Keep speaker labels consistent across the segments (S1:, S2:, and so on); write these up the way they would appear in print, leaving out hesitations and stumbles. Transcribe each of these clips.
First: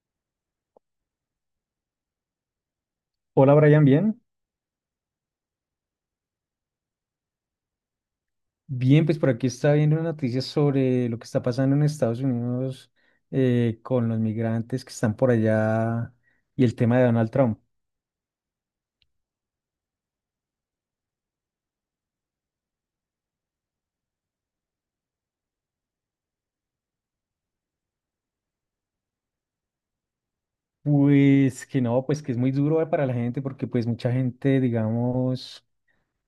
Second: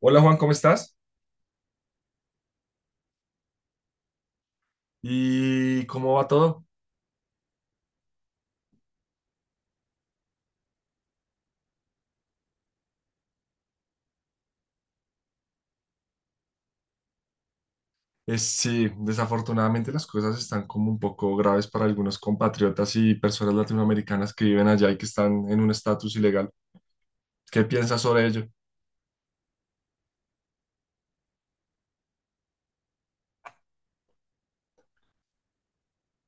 S1: Hola Juan, ¿cómo estás?
S2: Hola Brian, ¿bien?
S1: ¿Y cómo va todo?
S2: Bien, pues por aquí está viendo noticias sobre lo que está pasando en Estados Unidos, con los migrantes que están por allá y el tema de Donald Trump.
S1: Sí, desafortunadamente las cosas están como un poco graves para algunos compatriotas y personas latinoamericanas que viven allá y que están en un estatus ilegal. ¿Qué piensas sobre ello?
S2: Pues que no, pues que es muy duro, para la gente porque pues mucha gente, digamos.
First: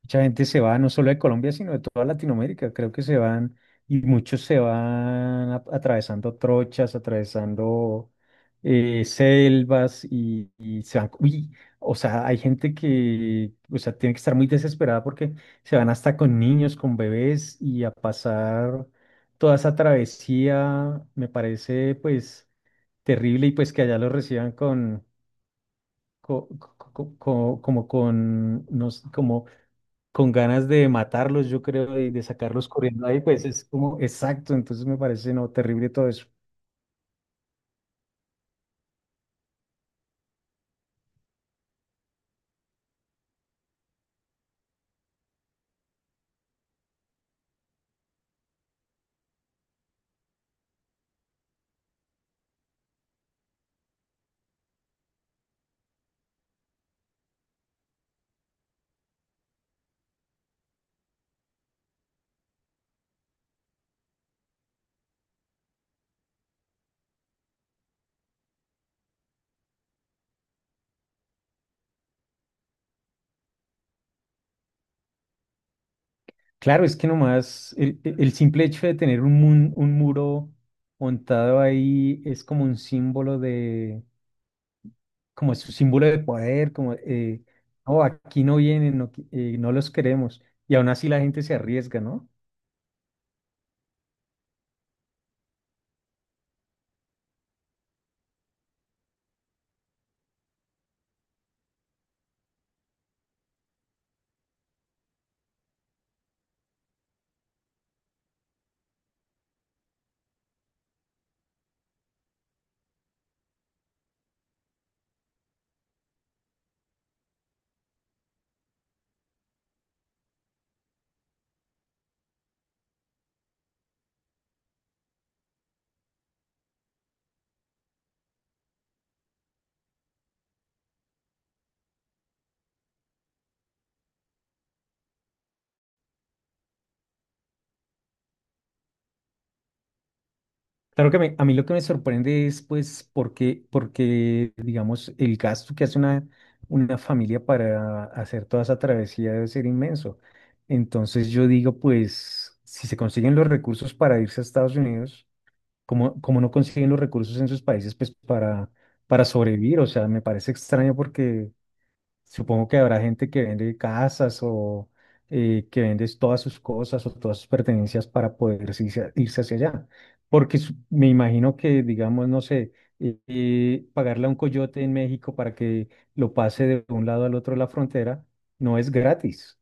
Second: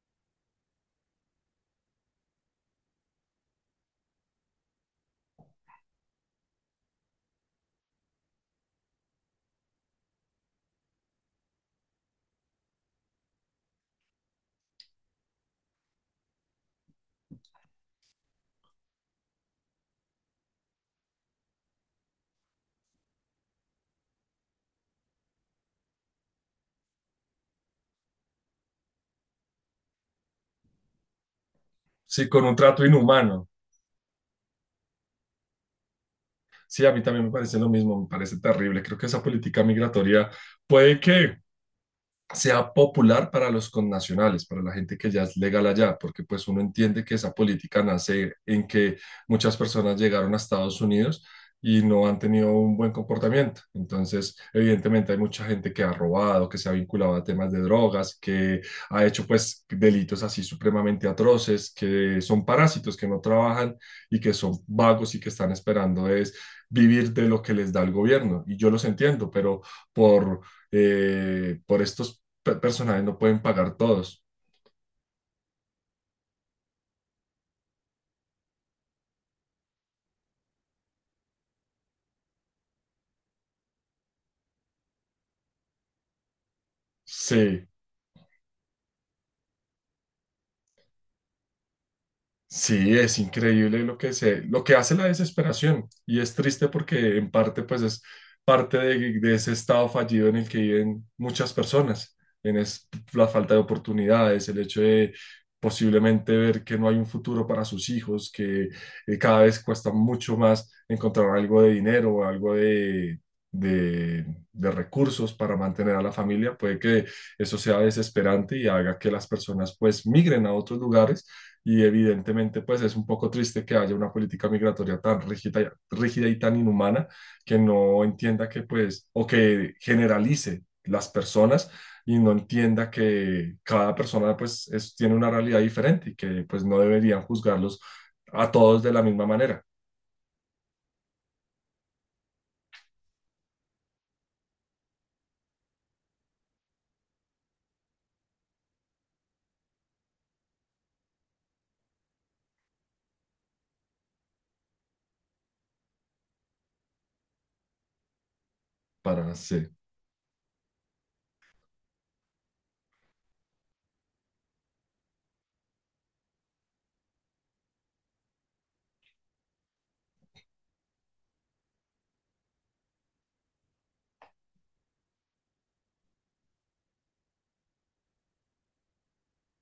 S2: Mucha gente se va no solo de Colombia, sino de toda Latinoamérica. Creo que se van y muchos se van atravesando trochas, atravesando selvas y se van. Uy, o sea, hay gente que, o sea, tiene que estar muy desesperada porque se van hasta con niños, con bebés y a pasar toda esa travesía. Me parece, pues, terrible y pues que allá los reciban con, co- co- co- co- como con, no sé, como con ganas de matarlos, yo creo, y de
S1: Sí, con un
S2: sacarlos
S1: trato
S2: corriendo ahí, pues
S1: inhumano.
S2: es como exacto, entonces me parece no terrible todo eso.
S1: Sí, a mí también me parece lo mismo, me parece terrible. Creo que esa política migratoria puede que sea popular para los connacionales, para la gente que ya es legal allá, porque pues uno entiende que esa política nace en que muchas personas llegaron a Estados Unidos y no han tenido un buen comportamiento. Entonces, evidentemente hay mucha gente que ha robado, que se ha vinculado a temas de drogas, que ha hecho pues delitos así supremamente atroces, que son parásitos, que no trabajan y que son vagos y que están esperando es vivir de lo que les da el gobierno. Y yo los entiendo, pero por por estos personajes no pueden pagar todos.
S2: Claro, es que nomás el simple hecho de tener un muro montado ahí es como un símbolo de, como es un símbolo de poder, como,
S1: Sí,
S2: no, aquí no vienen, no, no los queremos, y aún así la gente se arriesga, ¿no?
S1: sí, es increíble lo que se, lo que hace la desesperación y es triste porque en parte pues es parte de ese estado fallido en el que viven muchas personas, en es, la falta de oportunidades, el hecho de posiblemente ver que no hay un futuro para sus hijos, que cada vez cuesta mucho más encontrar algo de dinero o algo de, de recursos para mantener a la familia, puede que eso sea desesperante y haga que las personas pues migren a otros lugares y evidentemente, pues es un poco triste que haya una política migratoria tan rígida, rígida y tan inhumana que no entienda que, pues, o que generalice las personas y no entienda que cada persona, pues, tiene una realidad diferente y que, pues, no deberían juzgarlos a todos de la misma manera
S2: Claro que a mí lo que me sorprende es, pues, porque, digamos, el gasto que hace una familia para hacer toda esa travesía debe ser inmenso. Entonces yo digo, pues, si se consiguen los recursos para irse a Estados Unidos, como no consiguen los recursos en sus países, pues, para
S1: para, se-
S2: sobrevivir? O sea, me parece extraño porque supongo que habrá gente que vende casas o, que vende todas sus cosas o todas sus pertenencias para poder irse hacia allá. Porque me imagino que, digamos, no sé, pagarle a un coyote en México para que lo pase de un lado al otro de la frontera no es gratis.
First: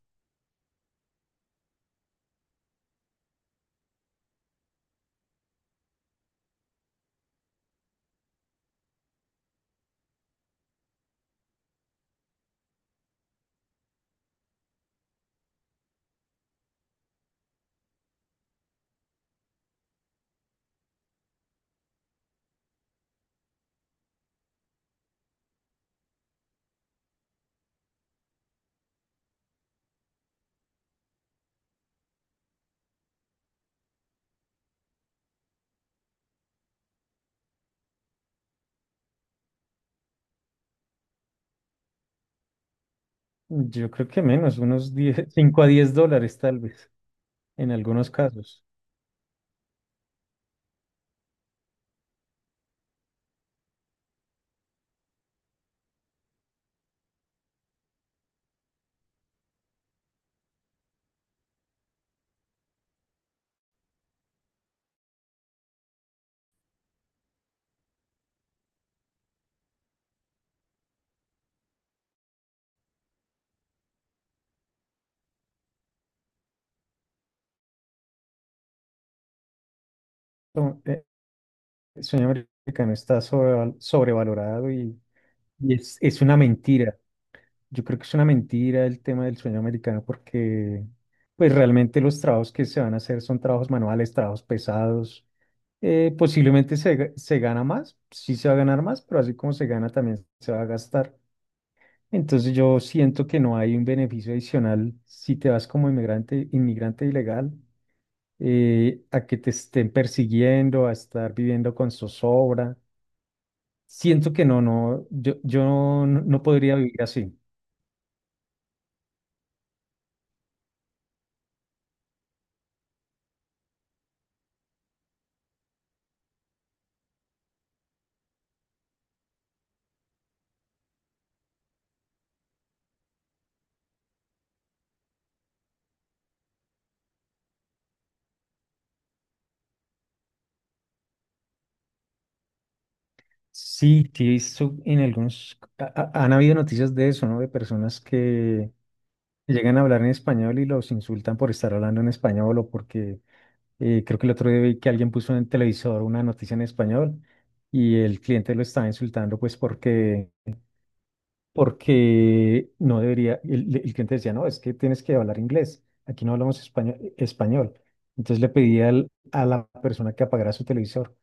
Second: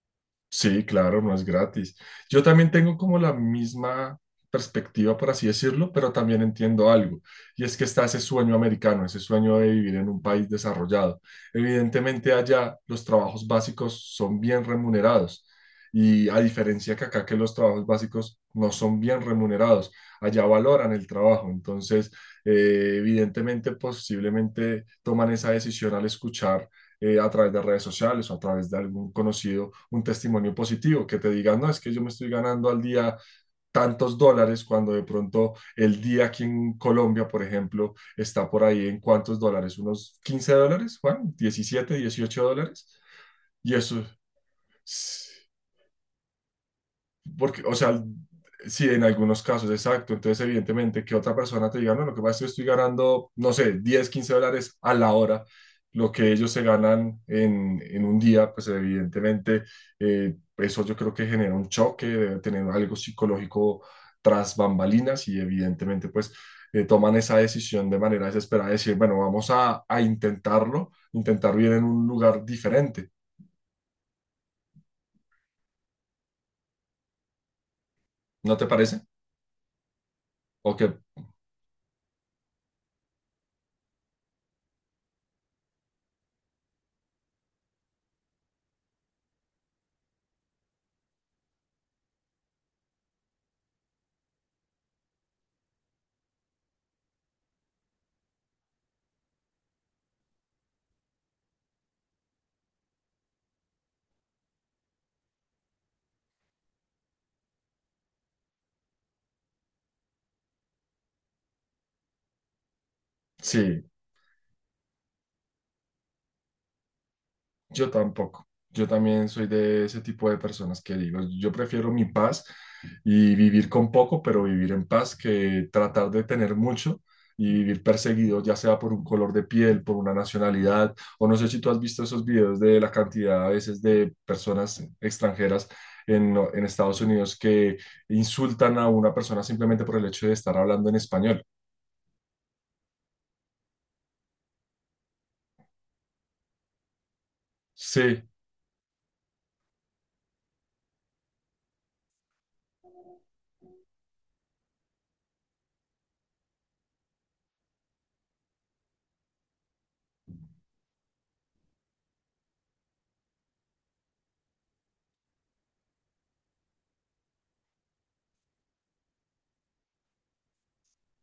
S1: Sí, claro, no es gratis. Yo también tengo como la misma perspectiva, por así decirlo, pero también entiendo algo, y es que está ese sueño americano, ese sueño de vivir en un país desarrollado. Evidentemente allá los trabajos básicos son bien remunerados, y a diferencia que acá que los trabajos básicos no son bien remunerados, allá valoran el trabajo, entonces evidentemente posiblemente toman esa decisión al escuchar a través de redes sociales o a través de algún conocido, un testimonio positivo que te diga, no, es que yo me estoy ganando al día tantos dólares cuando de pronto el día aquí en Colombia, por ejemplo, está por ahí en cuántos dólares, unos 15 dólares, Juan, 17 18 dólares. Y
S2: Yo
S1: eso
S2: creo que menos, unos 10,
S1: es
S2: 5 a 10 dólares tal vez,
S1: porque,
S2: en
S1: o sea,
S2: algunos casos.
S1: sí, en algunos casos, exacto. Entonces, evidentemente, que otra persona te diga, no, lo que pasa es que yo estoy ganando, no sé, 10 15 dólares a la hora, lo que ellos se ganan en un día, pues evidentemente, eso yo creo que genera un choque, debe tener algo psicológico tras bambalinas y evidentemente, pues, toman esa decisión de manera desesperada, de decir, bueno, vamos a intentarlo, intentar vivir en un lugar diferente. ¿No te parece? ¿O
S2: No,
S1: que
S2: el sueño americano está sobrevalorado y es una mentira. Yo creo que es una mentira el tema del sueño americano porque pues realmente los trabajos que se van a hacer son trabajos manuales, trabajos pesados. Posiblemente se gana más, sí se va a ganar más, pero así como se gana también se va a gastar. Entonces yo siento que no hay un beneficio adicional si te vas como inmigrante, inmigrante ilegal, a que te estén persiguiendo, a estar viviendo con zozobra.
S1: Sí.
S2: Siento que no, no, yo no podría vivir así.
S1: Yo tampoco. Yo también soy de ese tipo de personas que digo, yo prefiero mi paz y vivir con poco, pero vivir en paz, que tratar de tener mucho y vivir perseguido, ya sea por un color de piel, por una nacionalidad, o no sé si tú has visto esos videos de la cantidad a veces de personas extranjeras en Estados Unidos que insultan a una persona simplemente por el hecho de estar hablando en español.
S2: Sí, sí, he visto en algunos, han habido noticias de eso, ¿no? De personas
S1: Sí,
S2: que llegan a hablar en español y los insultan por estar hablando en español o porque, creo que el otro día vi que alguien puso en el televisor una noticia en español y el cliente lo estaba insultando pues porque, no debería, el cliente decía, no, es que tienes que hablar inglés, aquí no hablamos español, español. Entonces le pedí a la persona que apagara su televisor.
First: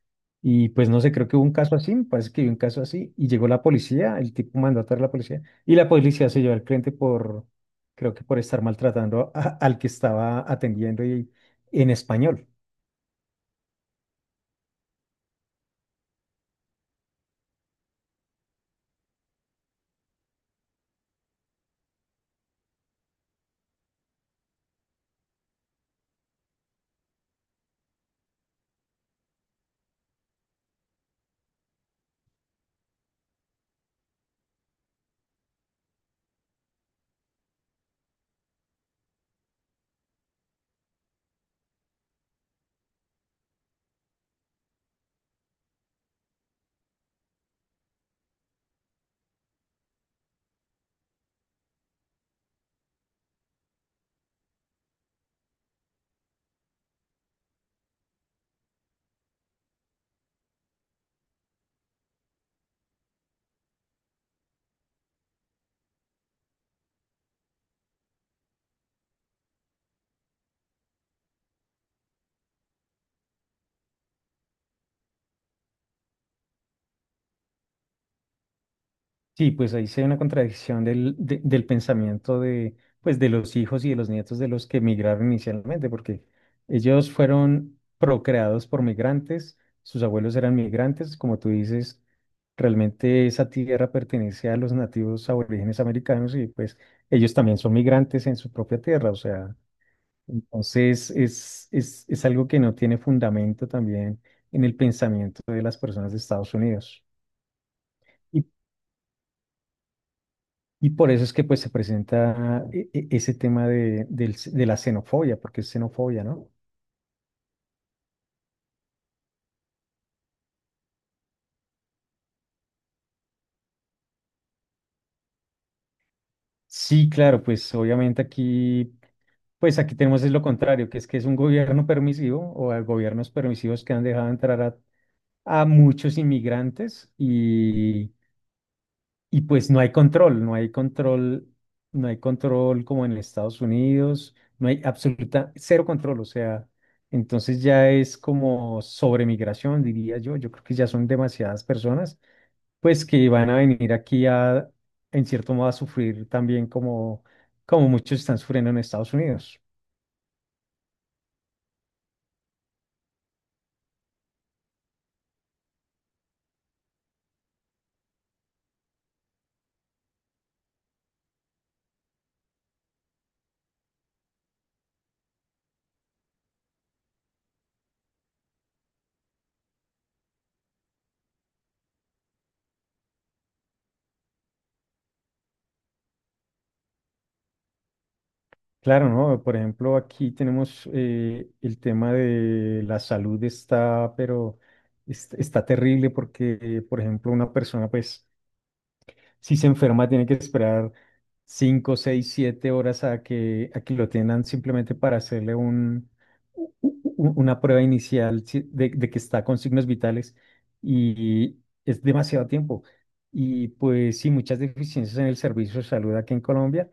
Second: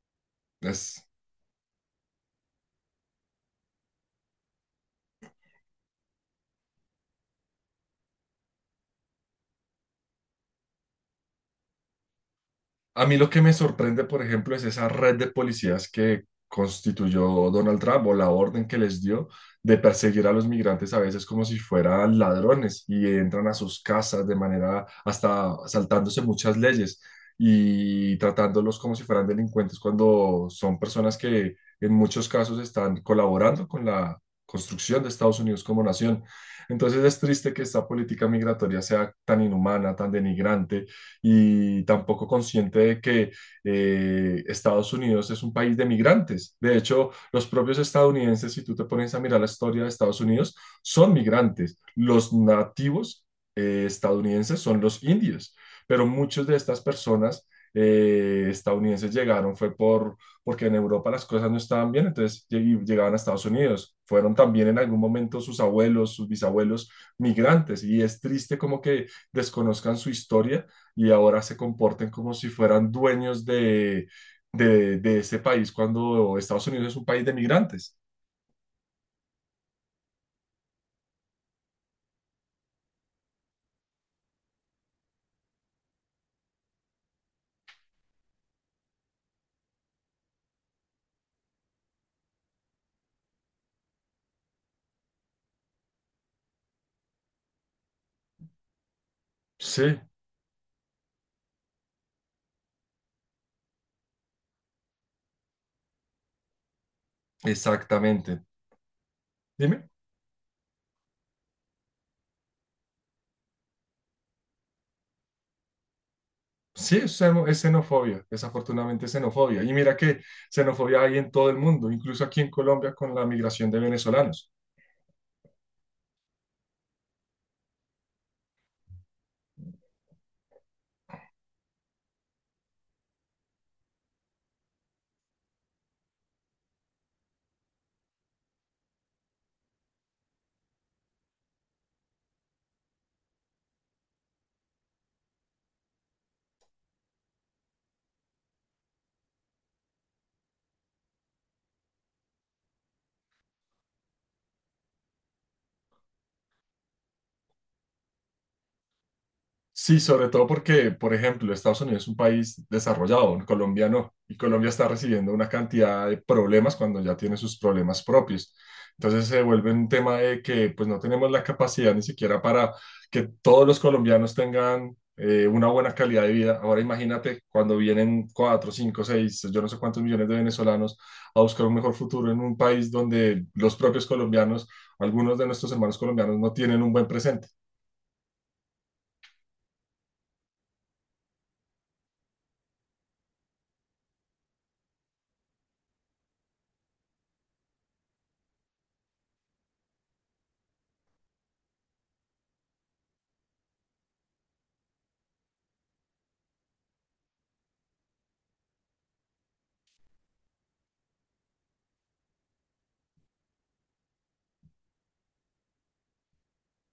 S2: Y pues no
S1: es
S2: sé, creo que hubo un caso así, me parece que hubo un caso así, y llegó la policía, el tipo mandó a traer la policía, y la policía se llevó al cliente por, creo que por estar maltratando al que estaba atendiendo y, en español.
S1: A mí lo que me sorprende, por ejemplo, es esa red de policías que constituyó Donald Trump o la orden que les dio de perseguir a los migrantes a veces como si fueran ladrones y entran a sus casas de manera hasta saltándose muchas leyes y tratándolos como si fueran delincuentes cuando son personas que en muchos casos están colaborando con la construcción de Estados Unidos como nación. Entonces es triste que esta política migratoria sea tan inhumana, tan denigrante y tampoco consciente de que Estados Unidos es un país de migrantes. De hecho, los propios estadounidenses, si tú te pones a mirar la historia de Estados Unidos, son migrantes. Los nativos estadounidenses son los indios, pero muchas de estas personas estadounidenses llegaron fue porque en Europa las cosas no estaban bien, entonces llegaban a Estados Unidos. Fueron también en algún momento sus abuelos, sus bisabuelos migrantes y es triste como que desconozcan su historia y ahora se comporten como si fueran dueños de, de ese país cuando Estados Unidos es un país de migrantes.
S2: Sí, pues ahí se ve una contradicción del pensamiento de, pues, de los hijos y de los nietos de los que emigraron inicialmente, porque ellos fueron procreados por migrantes, sus abuelos eran migrantes, como tú dices, realmente esa tierra pertenece a los nativos aborígenes americanos y pues ellos también son migrantes en su propia tierra, o sea,
S1: Sí,
S2: entonces es algo que no tiene fundamento también en el pensamiento de las personas de Estados Unidos.
S1: exactamente. Dime.
S2: Y por eso es que pues se presenta ese tema de la xenofobia, porque es xenofobia, ¿no?
S1: Sí, es xenofobia, desafortunadamente es xenofobia. Y mira que xenofobia hay en todo el mundo, incluso aquí en Colombia con la migración de venezolanos.
S2: Sí, claro, pues obviamente aquí, pues aquí tenemos es lo contrario, que es un gobierno permisivo o a gobiernos permisivos que han dejado entrar a muchos inmigrantes. Y pues no hay control, no hay control, no hay control como en Estados Unidos, no hay absoluta, cero control, o sea, entonces ya es como sobremigración, diría yo, creo que ya son demasiadas personas, pues que van a venir aquí a, en cierto modo, a sufrir también como muchos están sufriendo en Estados Unidos.
S1: Sí, sobre todo porque, por ejemplo, Estados Unidos es un país desarrollado, Colombia no, y Colombia está recibiendo una cantidad de problemas cuando ya tiene sus problemas propios. Entonces se vuelve un tema de que pues no tenemos la capacidad ni siquiera para que todos los colombianos tengan una buena calidad de vida. Ahora imagínate cuando vienen 4, 5, 6, yo no sé cuántos millones de venezolanos a buscar un mejor futuro en un país donde los propios colombianos, algunos de nuestros hermanos colombianos no tienen un buen presente.
S2: Claro, ¿no? Por ejemplo, aquí tenemos, el tema de la salud está, pero está terrible porque, por ejemplo, una persona, pues si se enferma, tiene que esperar 5, 6, 7 horas a que, lo tengan simplemente para hacerle una prueba inicial, de, que está con signos vitales y es demasiado tiempo. Y pues sí, muchas deficiencias en el servicio de salud aquí en Colombia,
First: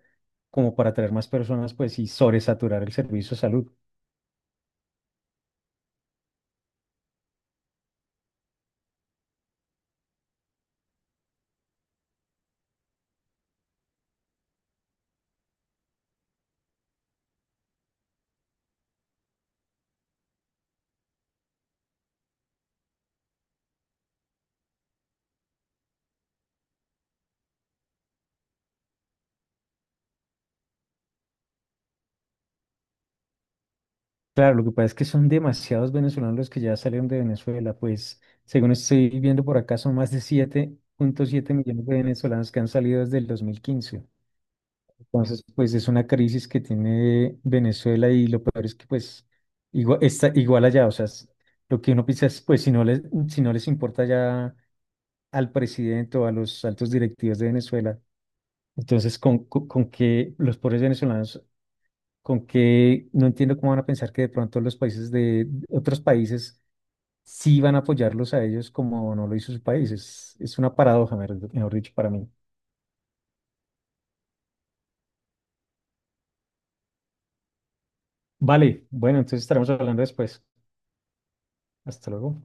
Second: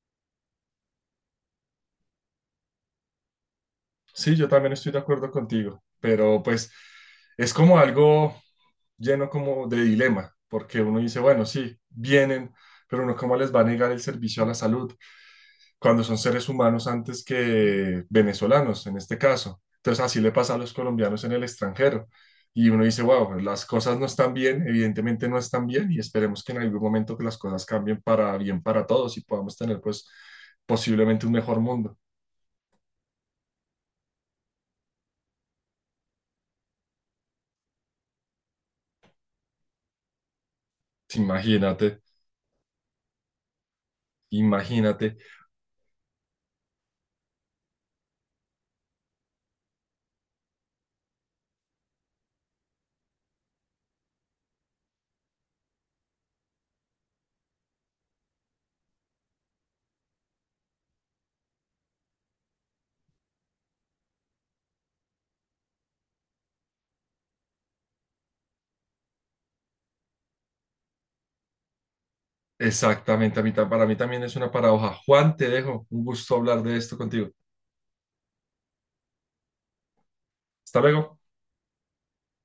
S2: como para traer más personas, pues y sobresaturar el servicio de salud.
S1: Sí, yo también estoy de acuerdo contigo, pero pues es como algo lleno como de dilema, porque uno dice, bueno, sí, vienen, pero uno cómo les va a negar el servicio a la salud cuando son seres humanos antes que venezolanos, en este caso. Entonces así le pasa a los colombianos en el extranjero. Y uno dice, wow, las cosas no están bien, evidentemente no están bien, y esperemos que en algún momento que las cosas cambien para bien para todos y podamos tener pues posiblemente un mejor mundo.
S2: Claro, lo que pasa es que son demasiados venezolanos los que ya salieron de Venezuela, pues según estoy viendo por acá son más de 7,7 millones de
S1: Imagínate,
S2: venezolanos que han salido desde el 2015.
S1: imagínate.
S2: Entonces, pues es una crisis que tiene Venezuela y lo peor es que pues igual, está igual allá, o sea, lo que uno piensa es, pues si no les importa ya al presidente o a los altos directivos de Venezuela, entonces con que los pobres venezolanos, con que no entiendo cómo van a pensar que de pronto los países de otros países sí van a apoyarlos a ellos como no lo hizo su país. Es una paradoja, mejor dicho, para mí.
S1: Exactamente, a mí para mí también es una paradoja. Juan, te dejo. Un gusto hablar de esto contigo.
S2: Vale, bueno, entonces estaremos hablando después.
S1: Hasta luego.
S2: Hasta luego.